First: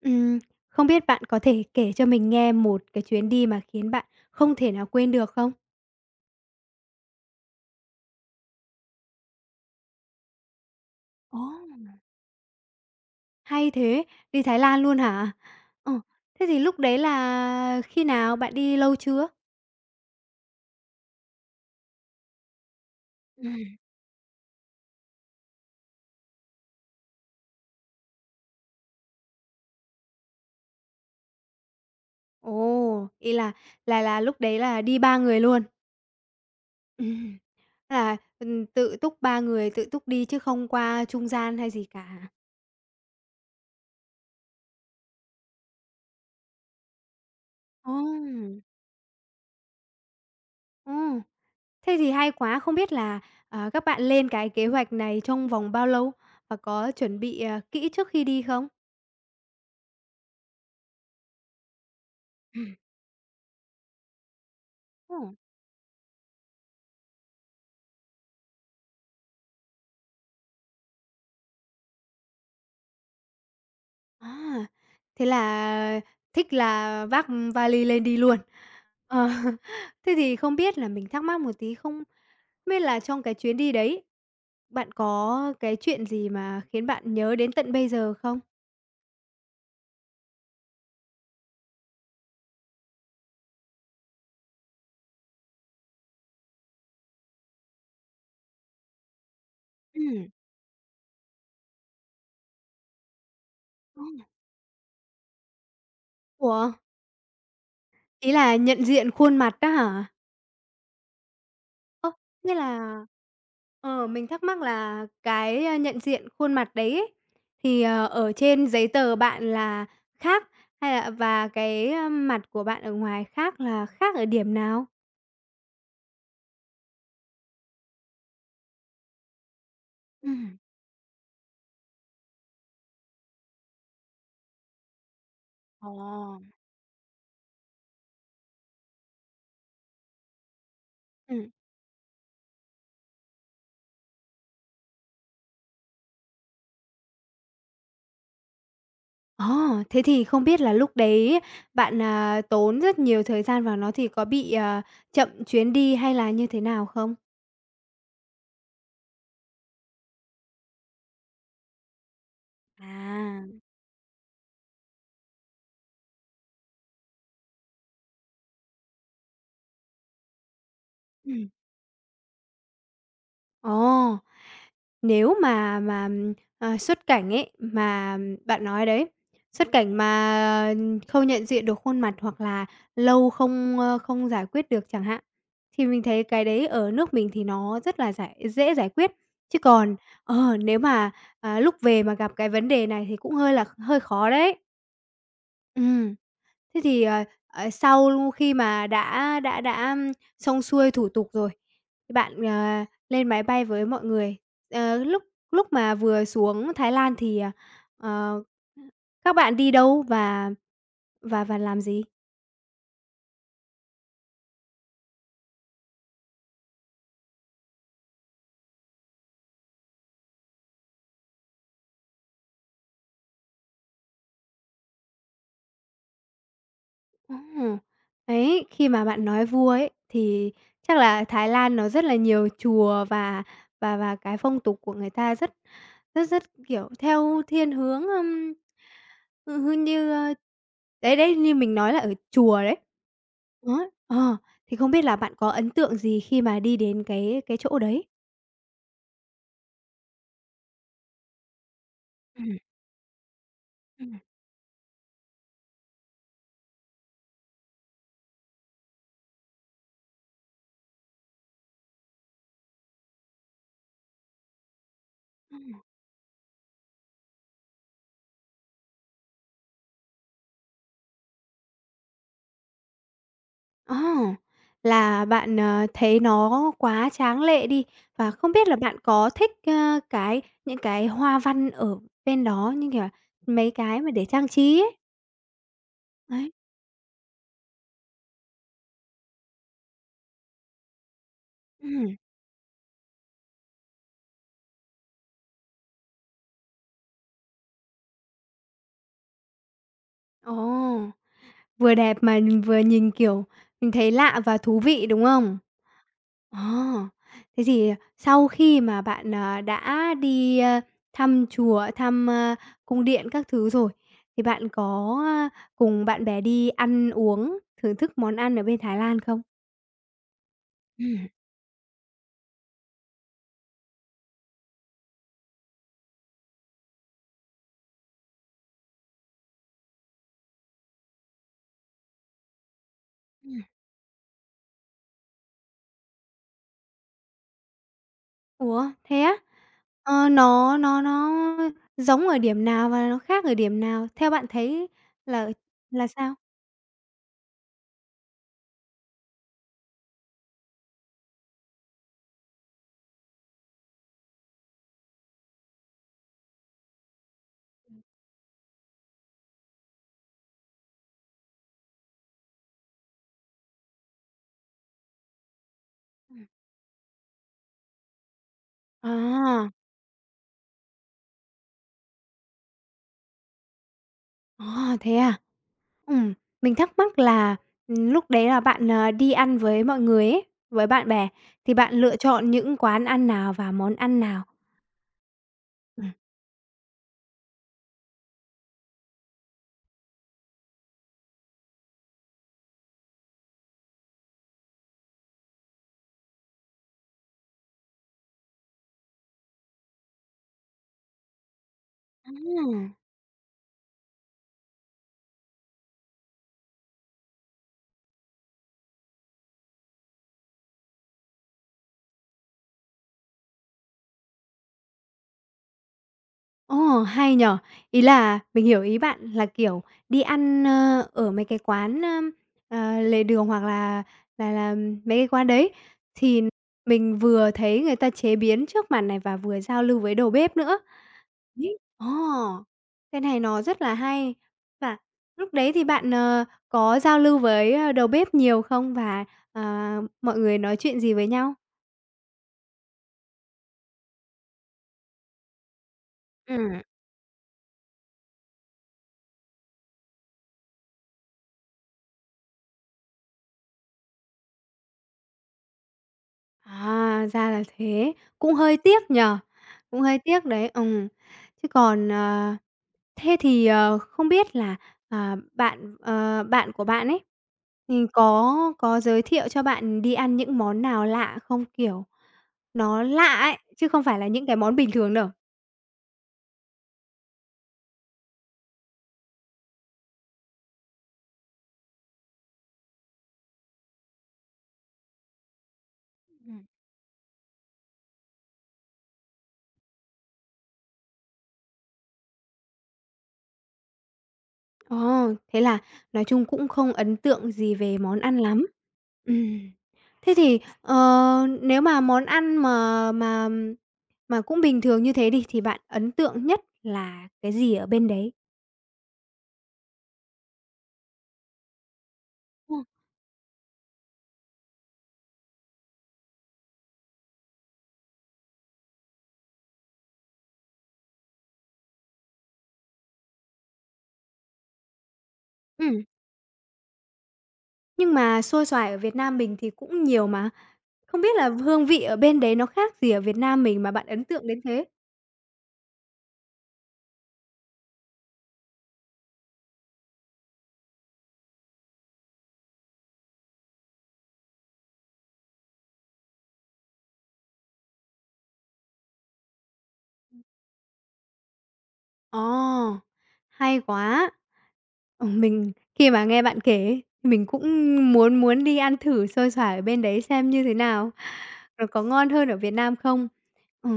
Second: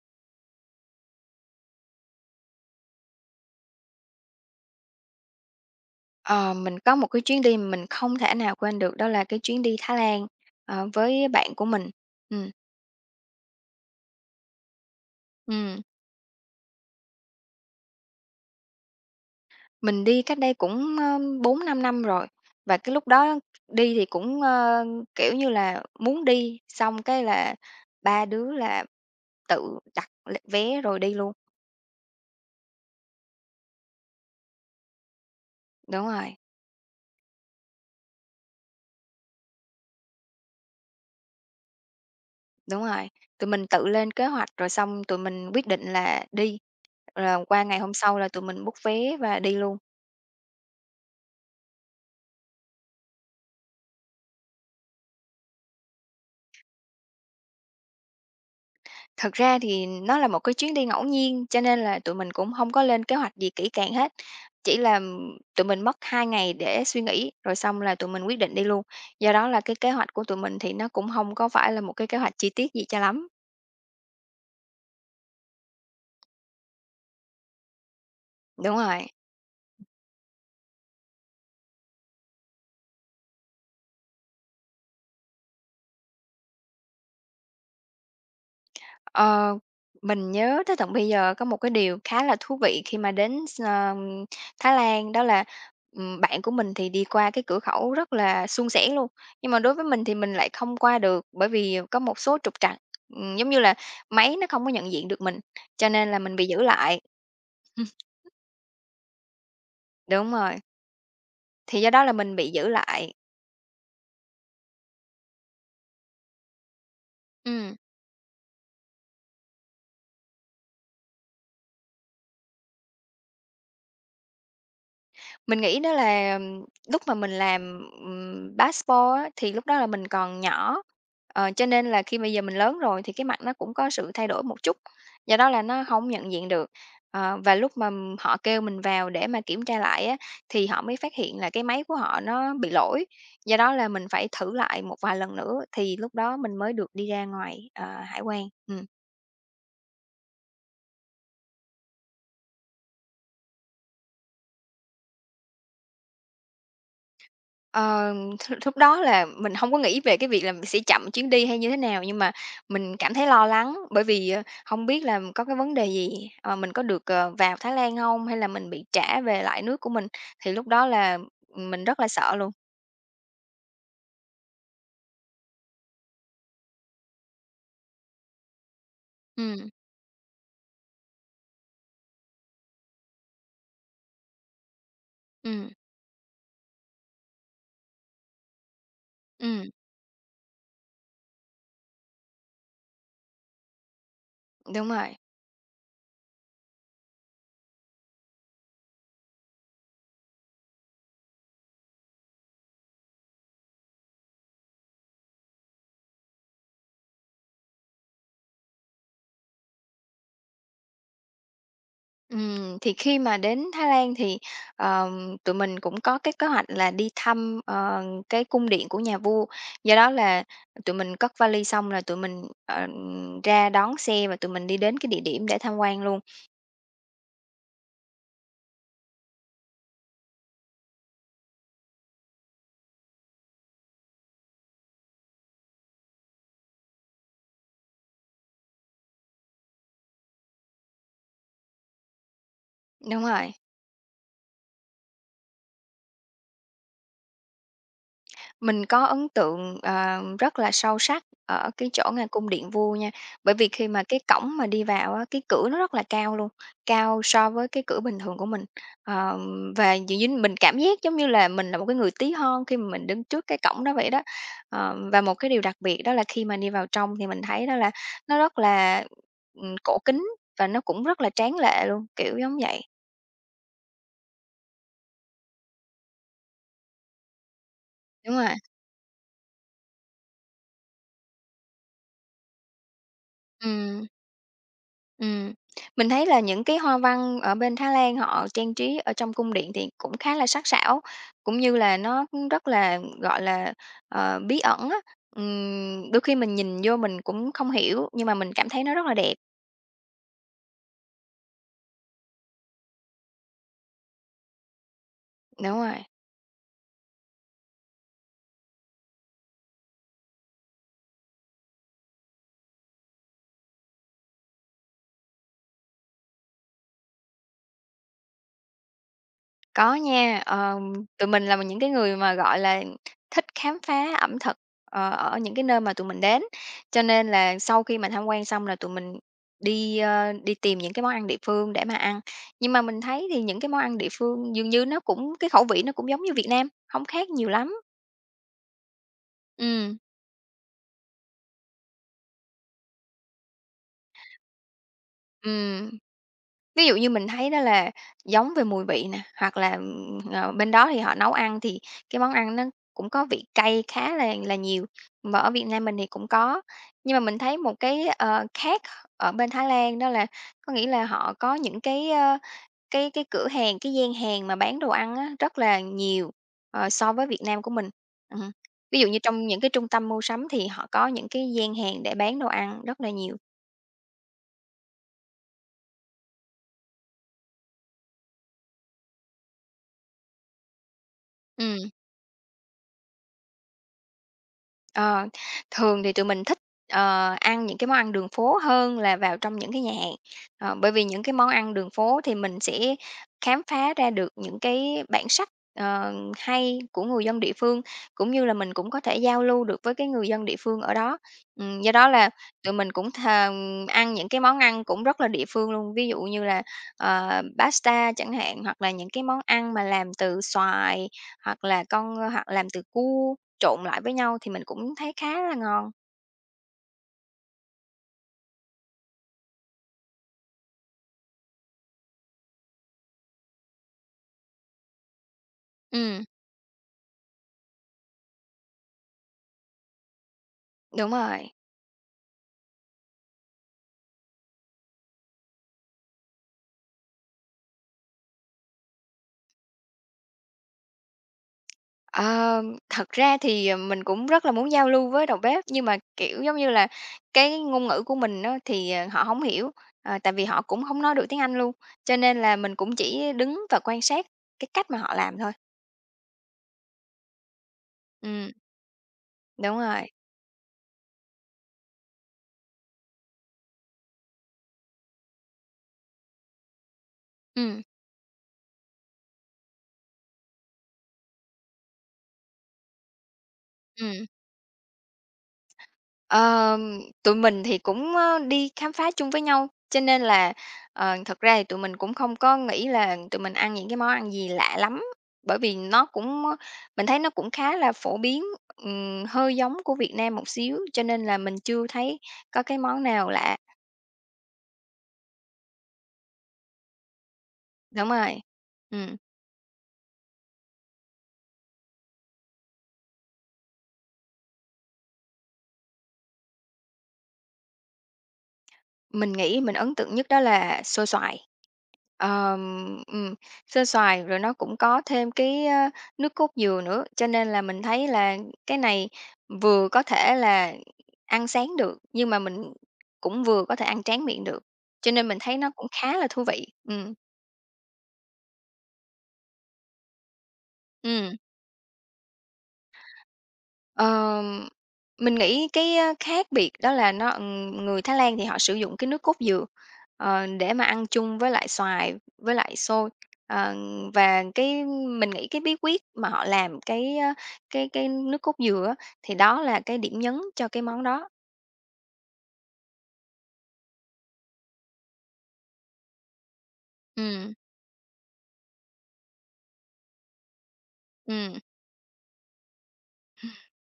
Ừm, không biết bạn có thể kể cho mình nghe một cái chuyến đi mà khiến bạn không thể nào quên được không? Ờ, mình có một cái chuyến đi mà mình không thể nào quên được, đó là cái chuyến đi Thái Lan, với Ồ! bạn của mình. Ừm, Hay thế, đi Thái Lan luôn hả? ừm, Ờ, thế thì lúc đấy là khi nào? Bạn đi lâu chưa? mình đi cách đây cũng, 4-5 năm năm rồi, và cái lúc đó Ừm. đi thì cũng, kiểu như là muốn đi, xong cái là ba đứa là tự đặt l vé rồi đi luôn. Ồ, ý là là lúc đấy là đi 3 người luôn? Đúng rồi, Ừm, là, tự túc 3 người tự túc đi chứ không qua trung gian hay gì cả? đúng rồi, tụi mình tự lên kế hoạch rồi xong tụi mình quyết định là đi, rồi qua ngày hôm Ồ! sau là tụi mình book vé và đi luôn. Ồ! Thế thì hay quá, không biết là, các bạn lên cái kế hoạch này trong vòng bao lâu và có chuẩn bị, kỹ trước khi đi không? Thật ra thì nó là một cái chuyến đi ngẫu nhiên, cho nên là tụi mình cũng không có lên kế hoạch gì kỹ càng hết, chỉ là, Ừm. tụi mình mất 2 ngày để suy nghĩ, rồi xong là tụi mình quyết định đi luôn. Do đó là cái kế hoạch của tụi mình thì nó cũng không có phải là một cái kế hoạch chi tiết gì cho lắm. À, thế là thích là vác vali lên đi luôn. Đúng rồi. Ờ, thế thì không biết là mình thắc mắc một tí không biết là trong cái chuyến đi đấy, bạn có cái chuyện gì mà khiến bạn nhớ đến tận bây giờ không? Ờ, mình nhớ tới tận bây giờ có một cái điều khá là thú vị khi mà đến Thái Lan, đó là, bạn của mình thì đi qua cái cửa khẩu rất là suôn sẻ luôn, nhưng mà đối với mình thì Ừm. mình lại không qua được bởi vì có một số trục trặc, giống như là máy nó không có nhận diện được mình, cho nên là mình bị Ủa, giữ lại. ý là nhận diện khuôn mặt đó hả? Đúng rồi, thì do đó Ơ, là mình bị thế giữ là lại. Mình thắc mắc là cái, nhận diện khuôn mặt đấy ấy, Ừm. thì, ở trên giấy tờ bạn là khác hay là và cái, mặt của bạn ở ngoài khác là khác ở điểm nào? Mình nghĩ đó là lúc mà mình làm, passport á, thì lúc đó là mình còn Ừm. nhỏ, cho nên là khi bây giờ mình lớn rồi thì cái mặt nó cũng có sự thay đổi một chút, do đó là nó Ồ. không nhận diện được. Và lúc mà họ kêu mình vào để mà kiểm tra lại á, thì họ mới phát hiện Ừm. là cái máy của họ nó bị lỗi, do đó là mình phải thử lại một vài lần nữa thì lúc đó mình mới được đi ra ngoài, hải quan. Ừm. Ồ, thế thì không biết là lúc đấy bạn, tốn rất nhiều thời gian vào nó thì có bị, chậm chuyến đi hay là như thế nào không? Ờ, th Lúc đó là mình không có nghĩ về cái việc là mình sẽ chậm chuyến đi hay như thế nào, nhưng mà mình cảm thấy À, lo lắng bởi vì, hông biết là có cái vấn đề gì, mà mình có được, vào Thái Lan không hay là mình bị trả về lại nước của mình, thì lúc đó là ừm, mình rất là sợ luôn. ồ. Nếu mà, xuất cảnh ấy, mà bạn nói đấy, Ừ, xuất cảnh mà không nhận diện được khuôn mặt hoặc là lâu không, không giải quyết được chẳng hạn, ừ, thì mình thấy cái đấy ở nước mình thì nó rất là dễ giải quyết. Chứ ừm, còn, nếu mà, lúc về mà gặp cái vấn đề này thì cũng hơi là hơi khó đấy. Đúng rồi. Ừm. Thế thì, sau khi mà đã xong xuôi thủ tục rồi, bạn, lên máy bay với mọi người. Ờ, lúc lúc mà vừa xuống Thái Lan thì, ờ, các bạn đi đâu và và làm gì? Thì khi mà đến Thái Lan thì, tụi mình cũng có cái kế hoạch là đi thăm, cái cung điện của nhà vua. Do đó là tụi mình cất vali xong là tụi mình, ra đón xe và tụi mình đi đến cái địa điểm để tham quan luôn. Ồ! Đấy, khi mà bạn nói vua ấy, thì chắc là Thái Lan nó rất là nhiều chùa và và cái phong tục của người ta rất rất rất, kiểu, theo thiên hướng, ừ, hư như, đấy, đấy, như mình nói là ở chùa đấy. Đúng rồi. Đó, thì không biết là bạn có ấn tượng gì khi mà đi đến cái chỗ đấy? Mình có ấn tượng, rất là sâu sắc ở cái chỗ ngay cung Ừm, điện vua nha, bởi vì khi mà ừm. cái cổng mà đi vào á, cái cửa nó rất là cao luôn, cao so với cái cửa bình thường của mình. Ờ, và dường như mình cảm giác giống như là mình là một cái người tí hon khi mà mình đứng trước cái cổng đó vậy đó. Và một cái điều đặc biệt đó là khi mà đi vào trong thì mình thấy đó là nó rất là, cổ kính và nó cũng rất là tráng lệ luôn, kiểu giống vậy. Ờ, là bạn, thấy nó quá tráng lệ đi, và Đúng rồi, không biết là bạn có thích, cái những cái hoa văn ở bên đó, như kiểu là, mấy cái ừ mà để trang trí ấy? Ừm, mình thấy là Đấy, những cái hoa văn ở bên Thái Lan họ trang trí ở trong cung điện thì cũng khá là sắc sảo, cũng như là ừm, nó cũng rất là, gọi là, bí ẩn á. Đôi khi mình nhìn vô mình cũng không hiểu, nhưng mà mình cảm thấy nó rất là đẹp, ồ, vừa đẹp mà vừa nhìn, kiểu, mình thấy lạ và thú vị, đúng không? đúng rồi. Ờ, thế thì sau khi mà bạn, đã đi, thăm chùa, thăm, cung điện các thứ rồi, thì bạn có, cùng bạn bè đi ăn uống, thưởng thức món ăn ở bên Thái Lan không? Có nha, tụi Ừm, mình là những cái người mà, gọi là, thích khám phá ẩm thực, ở những cái nơi mà tụi mình đến. Cho nên là sau khi mà tham quan xong là tụi mình đi, đi tìm những cái món ăn địa phương để mà ăn. Nhưng mà mình thấy thì ừm. những cái món ăn địa phương dường như nó cũng cái khẩu vị nó cũng giống như Việt Nam, không khác nhiều lắm. Ủa, thế á? Ừm. Ờ, nó giống ở điểm nào và nó khác ở điểm nào? Theo bạn thấy là Ừm. là sao? Ví dụ như mình thấy đó là giống về mùi vị nè, hoặc là, bên đó thì họ nấu ăn thì cái món ăn nó cũng có vị cay khá là nhiều, mà ở Việt Nam mình thì cũng có. Nhưng mà mình thấy một cái, khác ở bên Thái Lan đó là có nghĩa là họ có những cái, cái cửa hàng, cái gian hàng mà bán đồ ăn á rất là nhiều, so với Việt Nam của mình. Ừm, Ví dụ như trong những cái À, trung tâm mua sắm thì họ có những cái gian hàng để bán đồ ăn rất là nhiều. à, thế à? Ừm, mình thắc mắc là, lúc đấy là bạn, đi ăn với mọi người ấy, với bạn bè, thì Ừm. bạn lựa chọn những quán ăn nào và món ăn nào? Ờ, Thường Ừm. thì tụi mình thích, ăn những cái món ăn đường phố hơn là vào trong những cái nhà hàng. Bởi vì những cái món ăn đường phố thì mình sẽ khám phá ra được những cái bản sắc, hay của người dân địa phương, cũng như là mình cũng có thể giao lưu được với cái người dân địa phương ở đó. Do đó là tụi mình À! cũng th ăn những cái món ăn cũng rất là địa phương luôn, ví dụ như là, pasta chẳng hạn, hoặc là những cái món ăn mà làm từ xoài, hoặc là hoặc làm từ cua trộn lại với nhau thì mình cũng thấy khá là ngon. Ồ, hay nhở. Ý là mình hiểu ý bạn là, kiểu, đi ăn, ở mấy cái quán, lề đường hoặc là là mấy cái quán đấy Ừm, thì mình vừa thấy người ta chế biến trước mặt này và vừa giao lưu với đầu bếp nữa. đúng rồi. Đấy, ồ, cái này nó rất là hay. Và lúc đấy thì bạn, có giao lưu với, đầu bếp nhiều không? Và, ờ, mọi người nói chuyện gì với nhau? Ờ, Thật ra thì, mình cũng rất là muốn giao lưu với đầu bếp, nhưng mà, kiểu, giống như Ừm. là, cái ngôn ngữ của mình á thì, họ không hiểu, tại vì họ cũng không nói được tiếng Anh luôn, cho nên là mình cũng chỉ đứng và quan sát cái cách mà họ làm thôi. À, ra là thế, Ừm, cũng hơi tiếc nhỉ, đúng cũng rồi. hơi tiếc đấy. Chứ còn, thế thì, không biết là, bạn, bạn của bạn ấy, Ừm, thì có giới thiệu cho bạn đi ăn những món nào lạ không? Kiểu, nó lạ ấy, chứ không phải là ừm. những cái món bình thường đâu. Ờ, Tụi mình thì cũng, đi khám phá chung với nhau, cho nên là, thật ra thì tụi mình cũng không có nghĩ là tụi mình ăn những cái món ăn gì lạ lắm, bởi vì nó cũng Ừ. mình thấy nó cũng khá là phổ biến, hơi giống của Việt Nam một xíu, cho nên là mình chưa thấy có cái món nào lạ. Ồ, thế là nói chung cũng không ấn tượng gì về Đúng món ăn rồi, lắm. ừm. Ừm. Thế thì, nếu mà món ăn mà cũng bình thường như thế đi, thì bạn ấn tượng nhất là cái gì ở bên đấy? Mình nghĩ mình ấn tượng nhất đó là xôi xoài. Ừm. Ờm, ừm, Xôi xoài rồi nó cũng có thêm cái, nước cốt dừa nữa, cho nên là mình thấy là cái này vừa có thể là ăn sáng được, nhưng mà mình cũng vừa có thể ăn tráng miệng được, cho nên mình thấy nó cũng Ừm, khá là thú vị. Ừ nhưng mà xôi xoài ở Việt Nam mình thì cũng nhiều mà, không ừ biết là hương vị ở bên đấy nó khác gì ở Việt Nam mình mà bạn ấn tượng đến Ờm, thế? mình nghĩ cái, khác biệt đó là nó người Thái Lan thì họ sử dụng cái nước cốt dừa, để mà ăn chung với lại xoài, với lại xôi. Ờ, và mình nghĩ cái bí quyết mà họ làm cái, cái nước cốt dừa á, thì đó là cái điểm nhấn cho cái món đó. Ồ, hay quá! Ờ, mình khi mà nghe bạn kể ấy, mình Ừm, cũng muốn muốn đi ăn thử xôi xoả ở bên đấy xem như thế nào, ừm, nó có ngon hơn ở Việt Nam không? Ừ,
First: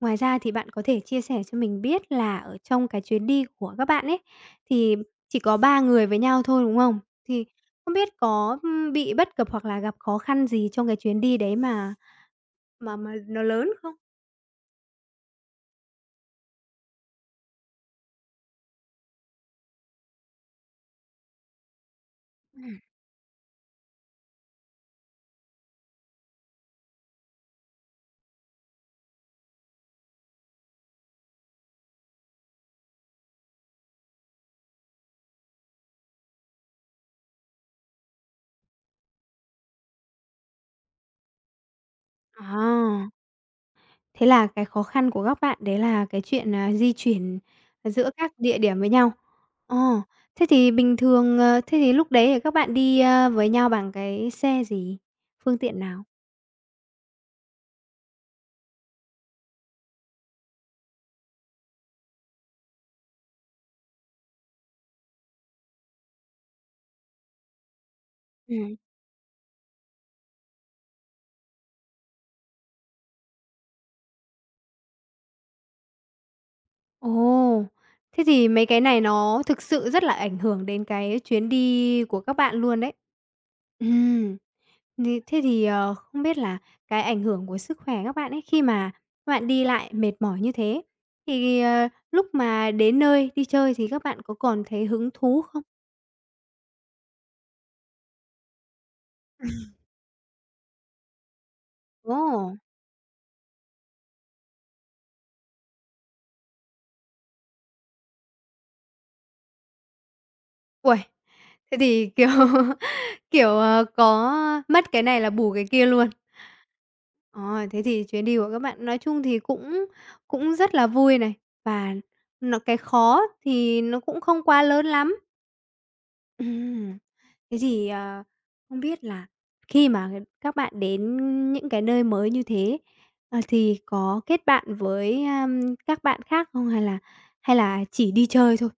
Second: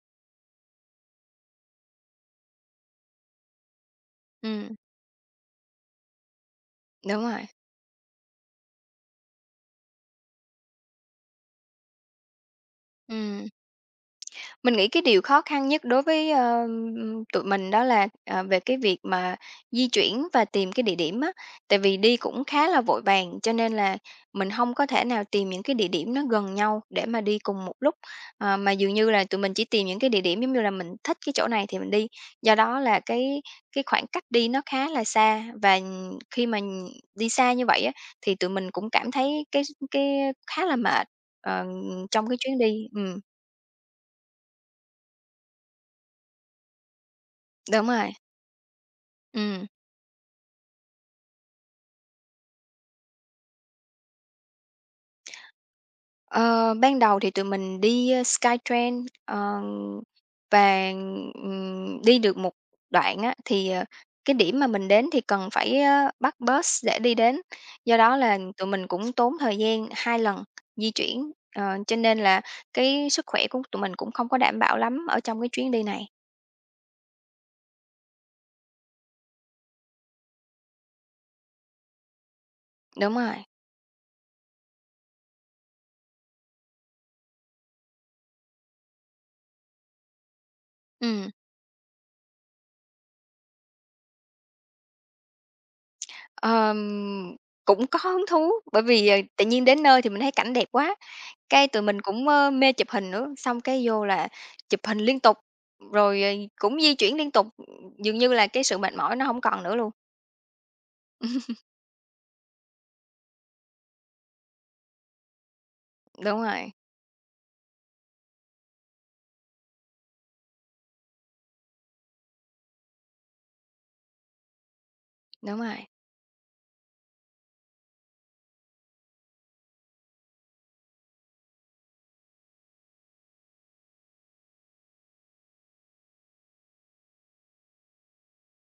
ngoài ra thì bạn có thể chia sẻ cho mình biết là ở trong cái chuyến đi của các bạn ấy, ừm, thì chỉ có 3 người với nhau thôi, đúng không? Đúng Thì rồi, không biết có, bị bất cập hoặc là gặp khó khăn gì trong cái chuyến đi đấy mà nó ừm. lớn không? Mình nghĩ cái điều khó khăn nhất đối với, tụi mình đó là, về cái việc mà di chuyển và tìm cái địa điểm á. Tại vì đi cũng khá Ừm. là vội vàng, cho nên là mình không có thể nào tìm những cái địa điểm nó gần nhau để mà đi cùng một lúc, mà dường như là tụi mình chỉ tìm những cái địa điểm giống như là mình thích cái chỗ này thì mình đi. Do đó là cái khoảng cách đi nó khá là xa và đi xa như vậy á, thì tụi mình cũng cảm thấy cái khá là mệt, ờ, trong cái chuyến đi. À! Thế là cái khó khăn của các bạn đấy là cái chuyện, di chuyển Đúng giữa rồi, các địa điểm với nhau. ừm. Ờ, thế thì bình thường, thế thì lúc đấy thì các bạn đi, với nhau bằng cái xe gì? Phương tiện nào? Ờ, Ban đầu thì tụi mình đi, Skytrain, và, đi được một đoạn á, thì, cái điểm mà mình đến thì cần phải, bắt bus để đi đến, do đó là tụi Ừm. mình cũng tốn thời gian 2 lần di chuyển, cho nên là cái sức khỏe của tụi mình cũng không có đảm bảo lắm ở trong cái chuyến đi này. Ồ, thế thì mấy cái này nó thực sự rất là ảnh hưởng đến cái chuyến đi của các bạn luôn đấy. Đúng rồi, Ừm. Thế thì, không biết là cái ảnh hưởng của sức khỏe các bạn ấy, khi mà các bạn đi lại mệt mỏi như thế, ừm. thì, lúc mà đến nơi đi chơi thì các bạn có còn thấy hứng thú không? Ờm, Cũng có hứng thú, bởi vì, tự nhiên đến nơi thì mình thấy cảnh đẹp quá, cái tụi mình Ồ! cũng, mê chụp hình nữa, xong cái vô là chụp hình liên tục, rồi, cũng di chuyển liên tục, dường như là cái sự mệt mỏi nó không còn nữa luôn. Uầy! Thế thì, kiểu, kiểu, có mất cái này là bù cái kia luôn. Đúng rồi, Ờ, thế thì chuyến đi của các bạn nói chung thì cũng cũng rất là vui này, và cái khó thì nó cũng không quá lớn lắm. đúng rồi. Ừm. Thế thì, không biết là khi mà các bạn đến những cái nơi mới như thế, thì có kết bạn với, các bạn khác không? Hay là chỉ đi chơi thôi?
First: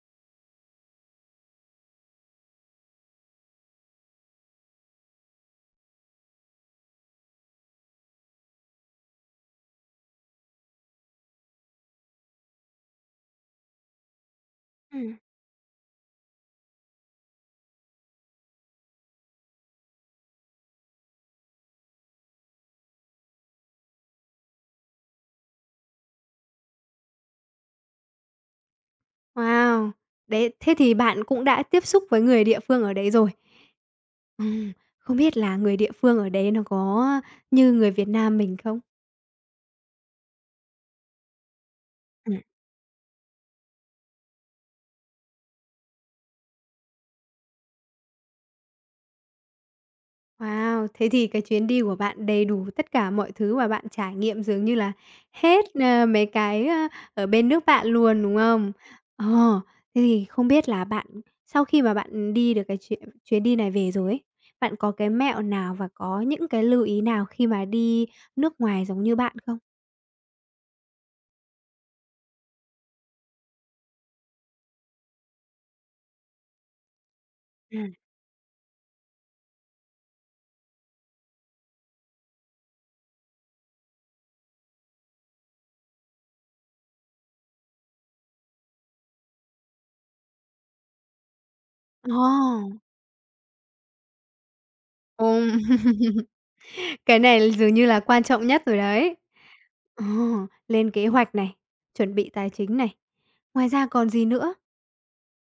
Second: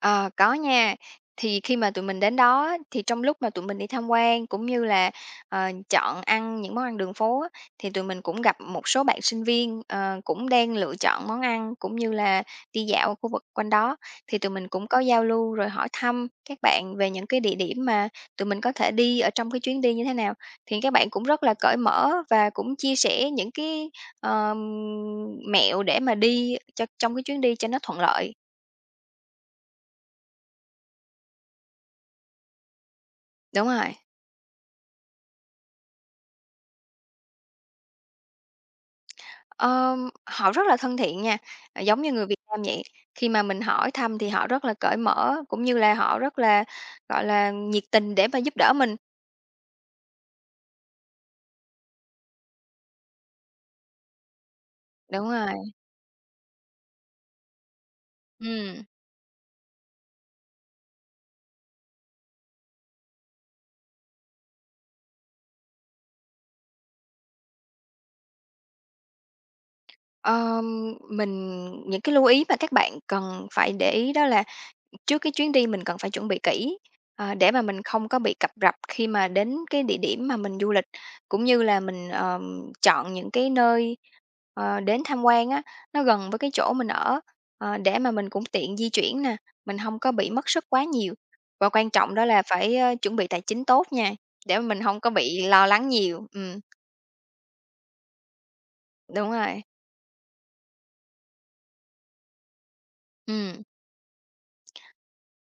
Ờ, có nha. Thì khi mà tụi mình đến đó thì trong lúc mà tụi mình đi tham quan cũng như là, chọn ăn những món ăn đường phố á, thì tụi mình cũng gặp một số bạn sinh viên, cũng đang lựa chọn món ăn cũng như là đi dạo ở khu vực quanh đó. Thì tụi mình cũng có Ừm. giao lưu rồi hỏi thăm các bạn về những cái địa điểm mà tụi mình có thể đi ở trong cái chuyến đi như thế nào. Thì các bạn cũng rất là cởi mở và cũng chia sẻ những cái, ờm, mẹo để mà đi cho trong cái chuyến đi cho nó thuận lợi. Wow! Đấy, thế thì bạn cũng đã tiếp xúc với người địa phương ở đấy rồi. Đúng rồi. Ừm, không biết là người địa phương ở đấy nó có như người Việt Nam mình không? Họ rất là thân thiện nha, à, giống như người Việt Nam vậy. Khi mà mình hỏi thăm thì họ rất là cởi mở, cũng như là họ rất là, gọi là, nhiệt tình để mà giúp đỡ mình. Wow! Thế thì cái chuyến đi của bạn đầy đủ tất cả mọi thứ mà bạn trải nghiệm dường như là Đúng rồi, hết, mấy cái, ở bên nước bạn luôn, đúng không? ừm. Ờ, thế thì không biết là bạn sau khi mà bạn đi được cái chuyến chuyến đi này về rồi ấy, bạn có cái mẹo nào và có những cái lưu ý nào khi mà đi nước ngoài giống như bạn không? Mình Những cái lưu ý mà các bạn cần phải để ý đó là trước cái chuyến đi mình cần phải chuẩn bị kỹ, để mà mình Ừm. không có bị cập rập khi mà đến cái địa điểm mà mình du lịch, cũng như là mình, chọn những cái nơi, đến tham quan á, nó gần với cái chỗ mình ở, để mà mình cũng tiện di chuyển nè, mình không có bị mất sức quá nhiều. Và quan trọng đó là phải, Ồ! Chuẩn bị tài chính tốt nha, để mà mình không có bị Ừm. lo lắng nhiều. Cái này dường như là quan trọng nhất rồi đấy. Đúng rồi, Ờ, lên kế hoạch này, chuẩn bị tài chính này. ừm. Ngoài ra còn gì nữa?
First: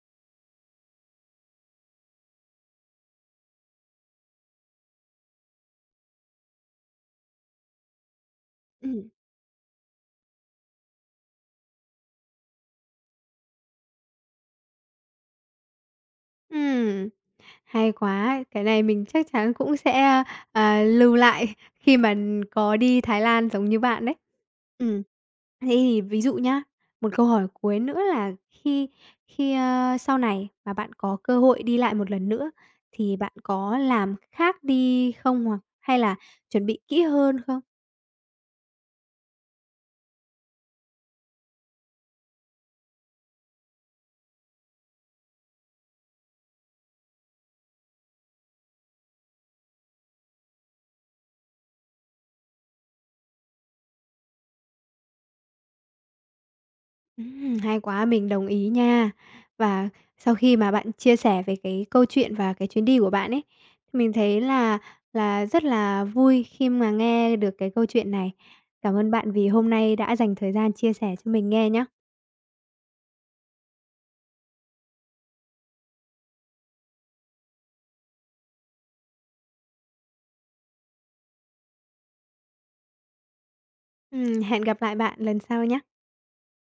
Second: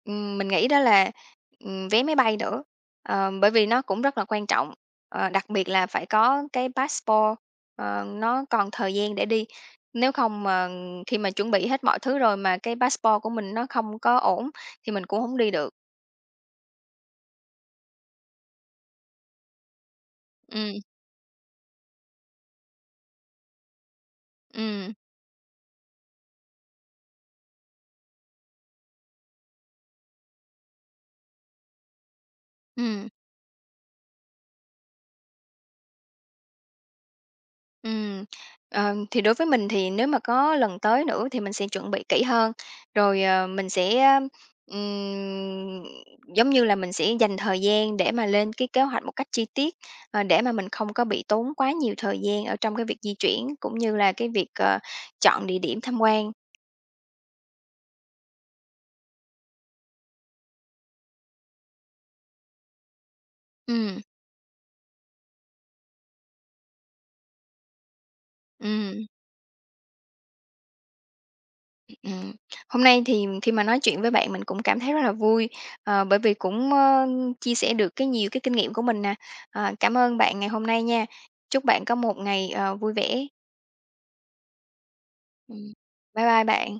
Mình nghĩ đó là, vé máy bay nữa, bởi vì nó cũng rất là quan trọng, đặc biệt là phải có cái passport, nó còn thời Ừm, gian để đi. Nếu không mà khi mà chuẩn bị hết mọi thứ rồi mà cái passport của mình nó không có ổn thì mình cũng không đi được. ừm, hay quá! Cái này mình chắc chắn cũng sẽ, Ừm, lưu lại khi mà có đi Thái Lan giống như bạn đấy. ừm, Ừm, thế thì ví dụ nhá, một câu hỏi cuối nữa là khi khi, ơ, sau này mà bạn có cơ hội đi lại một lần nữa ừm. thì bạn có làm khác đi không hoặc hay là chuẩn bị kỹ hơn không? Ừm, thì đối với mình thì nếu mà có lần tới nữa thì mình sẽ chuẩn bị kỹ hơn, rồi, mình sẽ, ừm, giống như là mình sẽ dành thời gian để mà lên cái kế hoạch một cách chi tiết, để mà mình không có bị tốn quá nhiều thời gian ở trong cái việc di chuyển cũng như là cái việc, chọn địa điểm tham quan. Hay quá, mình đồng ý nha. Và sau khi mà bạn chia sẻ về cái câu chuyện và cái chuyến đi của bạn ấy, Ừm, mình thấy là rất là vui khi mà nghe được cái câu chuyện này. Cảm ừm. ơn bạn vì hôm nay đã dành thời gian chia sẻ cho mình nghe nhé. Ừm, Hôm nay thì khi mà nói chuyện với bạn mình cũng cảm thấy rất là vui, bởi vì cũng, chia sẻ được nhiều cái kinh nghiệm của mình nè. Cảm ơn bạn ngày hôm nay nha. Chúc bạn có một ngày, vui vẻ. Hẹn gặp lại bạn lần sau Ừm, nhé. bye bye bạn.